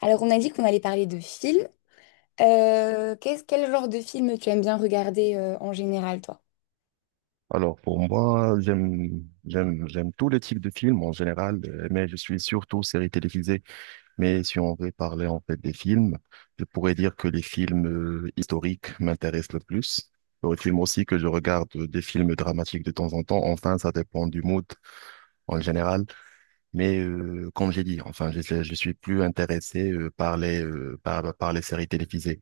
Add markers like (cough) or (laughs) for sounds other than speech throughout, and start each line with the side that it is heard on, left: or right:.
left: Alors, on a dit qu'on allait parler de films. Quel genre de film tu aimes bien regarder en général, toi?
right: Alors, pour moi, j'aime tous les types de films en général, mais je suis surtout série télévisée. Mais si on veut parler en fait des films, je pourrais dire que les films historiques m'intéressent le plus. Les films aussi que je regarde des films dramatiques de temps en temps. Enfin, ça dépend du mood en général. Mais comme j'ai dit, enfin, je suis plus intéressé par par les séries télévisées.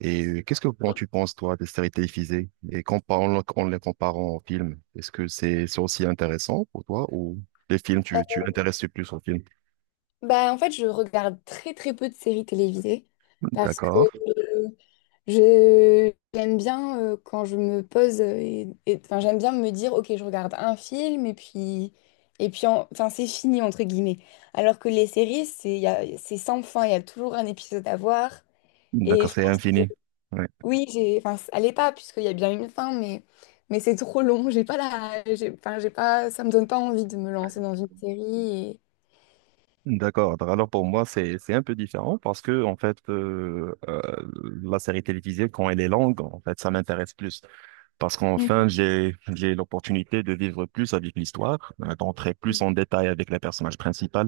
right: Et qu'est-ce que quand tu penses, toi, des séries télévisées en les comparant aux films, est-ce que c'est aussi intéressant pour toi ou les films,
left: Euh,
right: tu intéresses plus aux films?
left: En fait, je regarde très très peu de séries télévisées
right: (laughs)
left: parce que
right: D'accord,
left: je j'aime bien quand je me pose enfin j'aime bien me dire ok je regarde un film et puis enfin c'est fini entre guillemets, alors que les séries c'est c'est sans fin, il y a toujours un épisode à voir et
right: d'accord,
left: je
right: c'est
left: pense.
right: infini. Ouais.
left: Oui, j'ai, enfin, elle est pas, puisqu'il y a bien une fin, mais c'est trop long. J'ai pas la, j'ai, enfin, j'ai pas, ça me donne pas envie de me lancer dans une série.
right: D'accord. Alors pour moi, c'est un peu différent parce que en fait, la série télévisée, quand elle est longue, en fait, ça m'intéresse plus parce qu'enfin,
left: Mm.
right: j'ai l'opportunité de vivre plus avec l'histoire, d'entrer plus en détail avec les personnages principaux.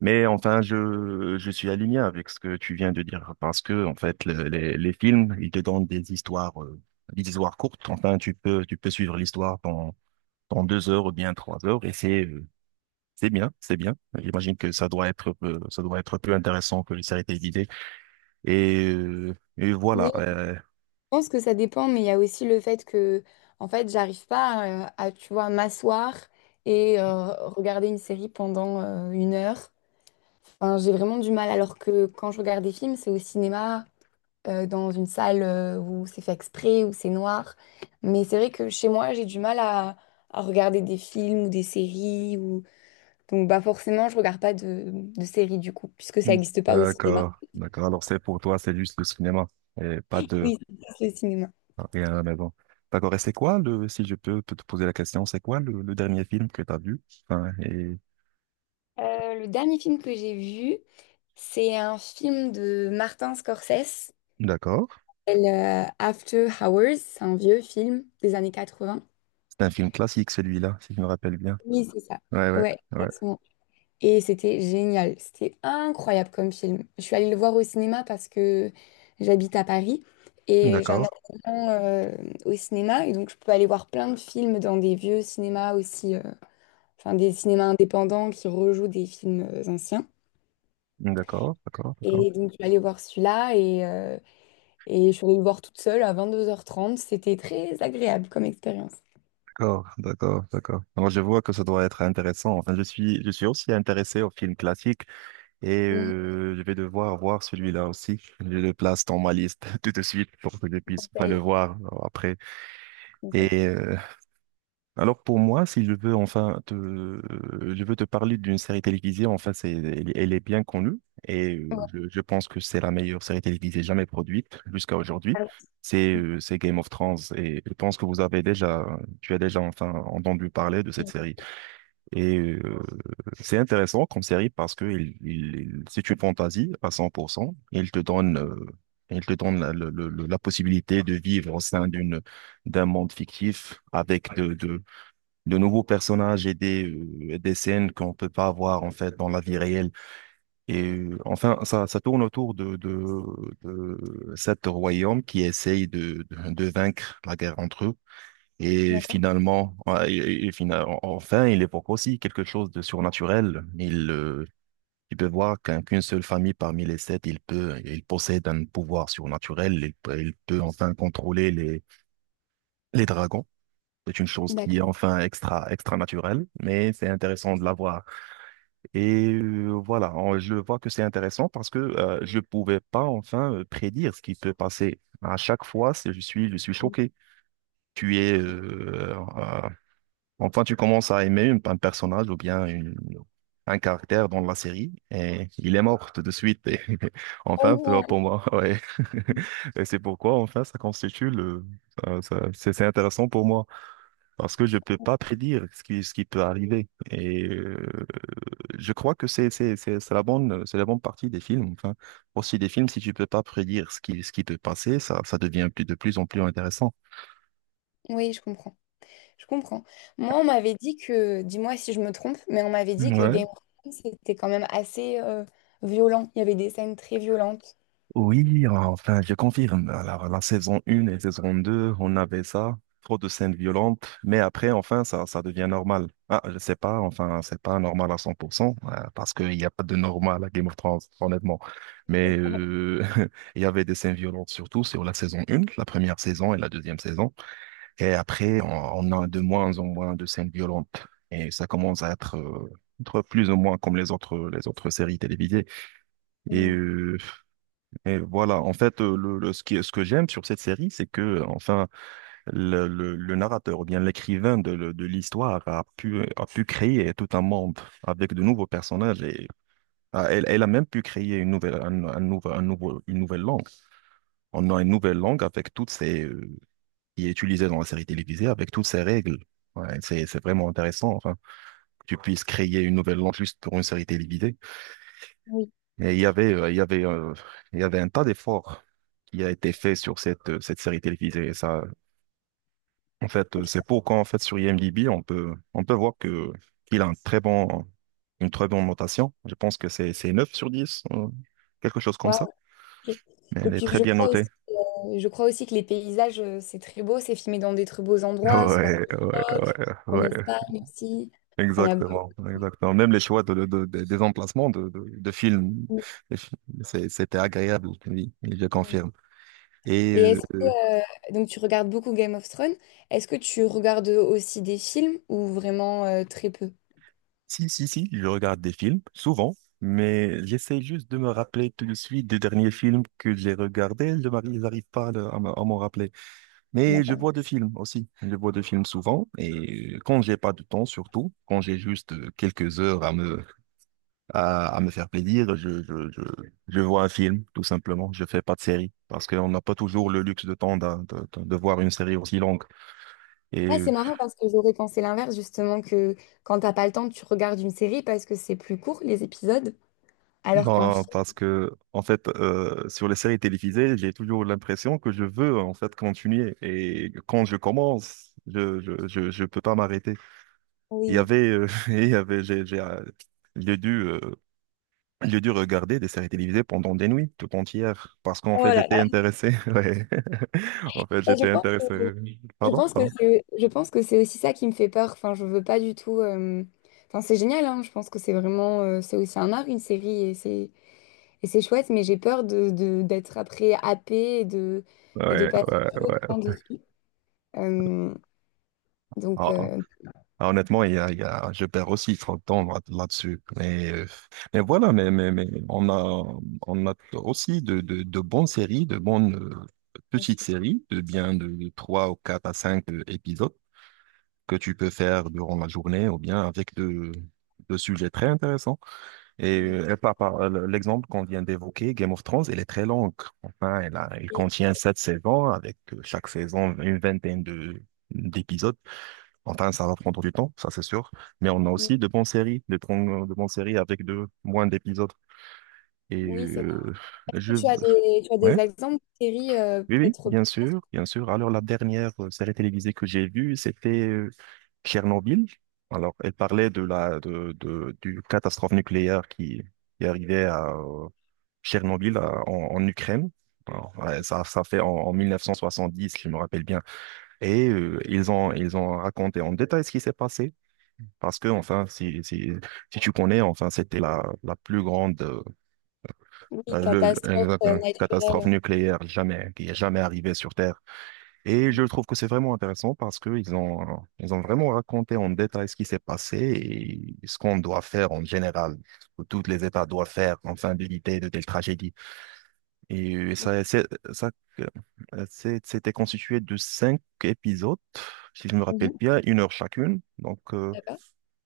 right: Mais enfin, je suis aligné avec ce que tu viens de dire parce que, en fait, les films, ils te donnent des histoires courtes. Enfin, tu peux suivre l'histoire dans 2 heures ou bien 3 heures et c'est bien, c'est bien. J'imagine que ça doit être plus intéressant que les séries télévisées. Et
left: Oui,
right: voilà.
left: je pense que ça dépend, mais il y a aussi le fait que, en fait, j'arrive pas à, tu vois, m'asseoir et regarder une série pendant une heure. Enfin, j'ai vraiment du mal, alors que quand je regarde des films, c'est au cinéma. Dans une salle où c'est fait exprès, où c'est noir. Mais c'est vrai que chez moi, j'ai du mal à regarder des films ou des séries. Ou... Donc bah forcément, je regarde pas de, de séries du coup, puisque ça n'existe pas au cinéma.
right: D'accord, d'accord. Alors, c'est pour toi, c'est juste le cinéma et pas de.
left: Oui, ça existe au cinéma.
right: Rien à la maison. D'accord. Et c'est quoi si je peux te poser la question, c'est quoi le dernier film que tu as vu? Enfin, et...
left: Le dernier film que j'ai vu, c'est un film de Martin Scorsese,
right: D'accord.
left: s'appelle, After Hours, c'est un vieux film des années 80.
right: C'est un film classique, celui-là, si je me rappelle bien.
left: Oui, c'est ça.
right: Ouais, ouais,
left: Ouais,
right: ouais.
left: exactement. Et c'était génial, c'était incroyable comme film. Je suis allée le voir au cinéma parce que j'habite à Paris et j'ai un
right: D'accord.
left: abonnement au cinéma et donc je peux aller voir plein de films dans des vieux cinémas aussi, enfin des cinémas indépendants qui rejouent des films anciens.
right: D'accord, d'accord, d'accord.
left: Et donc je suis allée voir celui-là et je suis allée le voir toute seule à 22h30. C'était très agréable comme expérience.
right: D'accord, d'accord, d'accord. Alors, je vois que ça doit être intéressant. Enfin, je suis aussi intéressé aux films classiques et
left: Mhm.
right: je vais devoir voir celui-là aussi. Je le place dans ma liste (laughs) tout de suite pour que je puisse enfin, le
left: Ouais.
right: voir après. Et euh, Alors pour moi, si je veux enfin je veux te parler d'une série télévisée, enfin c'est, elle est bien connue et je pense que c'est la meilleure série télévisée jamais produite jusqu'à aujourd'hui. C'est Game of Thrones et je pense que tu as déjà enfin entendu parler de cette série. Et c'est intéressant comme série parce que c'est une fantaisie à 100%. Et il te donne la possibilité de vivre au sein d'un monde fictif avec de nouveaux personnages et des scènes qu'on peut pas avoir en fait dans la vie réelle. Et enfin, ça tourne autour de sept royaumes qui essayent de vaincre la guerre entre eux. Et
left: D'accord.
right: finalement, ouais, enfin, il évoque aussi quelque chose de surnaturel. Il peut voir qu'une seule famille parmi les sept, il possède un pouvoir surnaturel. Il peut enfin contrôler les dragons. C'est une chose qui est
left: D'accord.
right: enfin extra, extra naturelle, mais c'est intéressant de la voir. Et voilà, je vois que c'est intéressant parce que je pouvais pas enfin prédire ce qui peut passer. À chaque fois, je suis choqué. Tu es, euh, euh, enfin, tu commences à aimer un personnage ou bien un caractère dans la série et il est mort tout de suite. (laughs) Et
left: Oh
right: enfin, pour
left: non.
right: pour moi, ouais. (laughs) Et c'est pourquoi, enfin, ça constitue le, ça- ça- c'est intéressant pour moi parce que je peux pas prédire ce qui peut arriver. Et je crois que c'est la bonne, partie des films. Enfin, aussi des films, si tu peux pas prédire ce qui peut passer, ça devient de plus en plus intéressant.
left: Oui, je comprends. Je comprends. Moi, on m'avait dit que, dis-moi si je me trompe, mais on m'avait dit que
right: Ouais.
left: Game of Thrones, c'était quand même assez violent. Il y avait des scènes très violentes.
right: Oui, enfin, je confirme. Alors, la saison 1 et saison 2, on avait ça, trop de scènes violentes, mais après, enfin, ça devient normal. Ah, je sais pas, enfin, c'est pas normal à 100%, parce qu'il n'y a pas de normal à Game of Thrones, honnêtement. Mais (laughs) il y avait des scènes violentes, surtout sur la saison 1, la première saison et la deuxième saison. Et après, on a de moins en moins de scènes violentes. Et ça commence à être plus ou moins comme les autres séries télévisées et
left: Mm.
right: euh, et voilà, en fait, ce que j'aime sur cette série, c'est que, enfin, le narrateur ou bien l'écrivain de l'histoire a pu créer tout un monde avec de nouveaux personnages et ah, elle a même pu créer une nouvelle, un nouveau, une nouvelle langue. On a une nouvelle langue avec toutes ces, qui est utilisée dans la série télévisée, avec toutes ces règles. Ouais, c'est vraiment intéressant, enfin, que tu puisses créer une nouvelle langue juste pour une série télévisée.
left: Oui.
right: Mais il y avait un tas d'efforts qui a été fait sur cette série télévisée. Et ça, en fait, c'est pourquoi, en fait, sur IMDb, on peut voir que, qu'il a une très bonne notation. Je pense que c'est 9/10 quelque chose comme
left: Waouh,
right: ça.
left: ok.
right: Mais
left: Et
right: elle est
left: puis,
right: très bien notée. (laughs)
left: je crois aussi que les paysages, c'est très beau. C'est filmé dans des très beaux endroits, soit
right: Ouais,
left: en
right: ouais,
left: Europe,
right: ouais,
left: en
right: ouais.
left: Espagne aussi. Enfin, il y a
right: Exactement, exactement. Même les choix des emplacements de films,
left: beaucoup.
right: les films, c'était agréable, oui, je confirme. Et
left: Et est-ce
right: euh,
left: que, donc, tu regardes beaucoup Game of Thrones. Est-ce que tu regardes aussi des films ou vraiment très peu?
right: Si, si, si, je regarde des films, souvent, mais j'essaie juste de me rappeler tout de suite des derniers films que j'ai regardés. J'arrive pas à m'en rappeler. Mais je vois des films aussi. Je vois des films souvent. Et quand j'ai pas de temps, surtout, quand j'ai juste quelques heures à me faire plaisir, je vois un film, tout simplement. Je fais pas de série. Parce qu'on n'a pas toujours le luxe de temps de voir une série aussi longue.
left: Ouais,
right: Et
left: c'est marrant parce que j'aurais pensé l'inverse, justement, que quand t'as pas le temps, tu regardes une série parce que c'est plus court, les épisodes, alors qu'un
right: non,
left: film,
right: parce que en fait, sur les séries télévisées, j'ai toujours l'impression que je veux en fait continuer. Et quand je commence, je peux pas m'arrêter. Il y
left: oui.
right: avait, euh, (laughs) il y avait, j'ai j'ai euh, j'ai dû euh, j'ai dû regarder des séries télévisées pendant des nuits tout entières parce qu'en fait
left: Oh là
right: j'étais
left: là.
right: intéressé. (laughs) Ouais. En fait,
left: Et
right: j'étais intéressé.
left: je
right: Pardon?
left: pense que
right: Pardon?
left: c'est, je pense que c'est aussi ça qui me fait peur. Enfin, je veux pas du tout. Enfin, c'est génial, hein. Je pense que c'est vraiment, c'est aussi un art, une série, et c'est chouette, mais j'ai peur de, d'être après happée et de
right: Ouais,
left: passer
right: ouais,
left: trop de
right: ouais.
left: temps dessus. Euh, donc,
right: Ah,
left: euh,
right: ah, honnêtement, je perds aussi trop de temps là-dessus. Mais voilà, mais on a aussi de bonnes séries, de bonnes
left: Bien
right: petites
left: sûr.
right: séries, de bien de 3 ou 4 à 5 épisodes que tu peux faire durant la journée ou bien avec de sujets très intéressants. Et,
left: Oui,
right: euh, et par l'exemple qu'on vient d'évoquer, Game of Thrones, elle est très longue. Enfin, elle contient 7 saisons avec chaque saison une vingtaine d'épisodes. Enfin, ça va prendre du temps, ça c'est sûr. Mais on a aussi de bonnes séries, de bonnes séries avec de moins d'épisodes. Et
left: oui, c'est.
right: euh, je,
left: Tu as des
right: ouais,
left: exemples de séries,
right: oui, oui,
left: peut-être,
right: bien sûr, bien sûr. Alors la dernière série télévisée que j'ai vue, c'était Tchernobyl. Alors, elle parlait de la de du catastrophe nucléaire qui arrivait à Tchernobyl en Ukraine. Alors, ouais, ça fait en 1970, je me rappelle bien. Et ils ont raconté en détail ce qui s'est passé. Parce que, enfin, si tu connais, enfin, c'était la plus grande
left: oui, catastrophes
right: exact, hein, catastrophe
left: naturelles.
right: nucléaire jamais, qui est jamais arrivée sur Terre. Et je
left: Mhm.
right: trouve que c'est vraiment intéressant parce qu'ils ont vraiment raconté en détail ce qui s'est passé et ce qu'on doit faire en général, que tous les États doivent faire, enfin, d'éviter de telles tragédies. Et ça, euh, c'était constitué de cinq épisodes, si je me rappelle
left: Mhm.
right: bien, 1 heure chacune. Donc,
left: D'accord.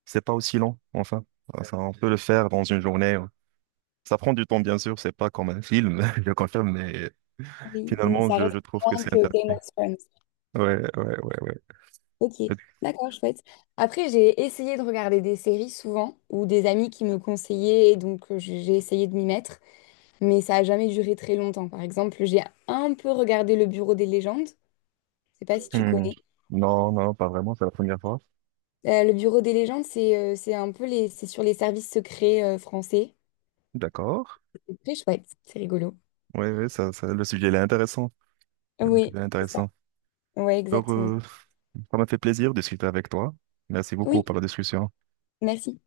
right: c'est pas aussi long, enfin. Enfin, on peut le faire dans une journée, hein. Ça prend du temps, bien sûr, c'est pas comme un film, (laughs) je confirme, mais
left: Oui, mais
right: finalement,
left: ça
right: je,
left: reste
right: je trouve que
left: moins
right: c'est
left: que Game
right: intéressant.
left: of Thrones.
right: Ouais, ouais, ouais, ouais.
left: Ok, d'accord, chouette. Après, j'ai essayé de regarder des séries souvent, ou des amis qui me conseillaient, et donc j'ai essayé de m'y mettre, mais ça a jamais duré très longtemps. Par exemple, j'ai un peu regardé Le Bureau des légendes, je sais pas si tu
right: Hmm.
left: connais.
right: Non, non, pas vraiment, c'est la première fois.
left: Le Bureau des légendes, c'est un peu les, c'est sur les services secrets français.
right: D'accord.
left: C'est très chouette, c'est rigolo.
right: Oui, oui, le sujet, il est intéressant. Donc, il
left: Oui,
right: est
left: c'est ça.
right: intéressant.
left: Ouais,
right: Alors,
left: exactement.
right: ça m'a fait plaisir de discuter avec toi. Merci beaucoup
left: Oui,
right: pour la discussion.
left: merci.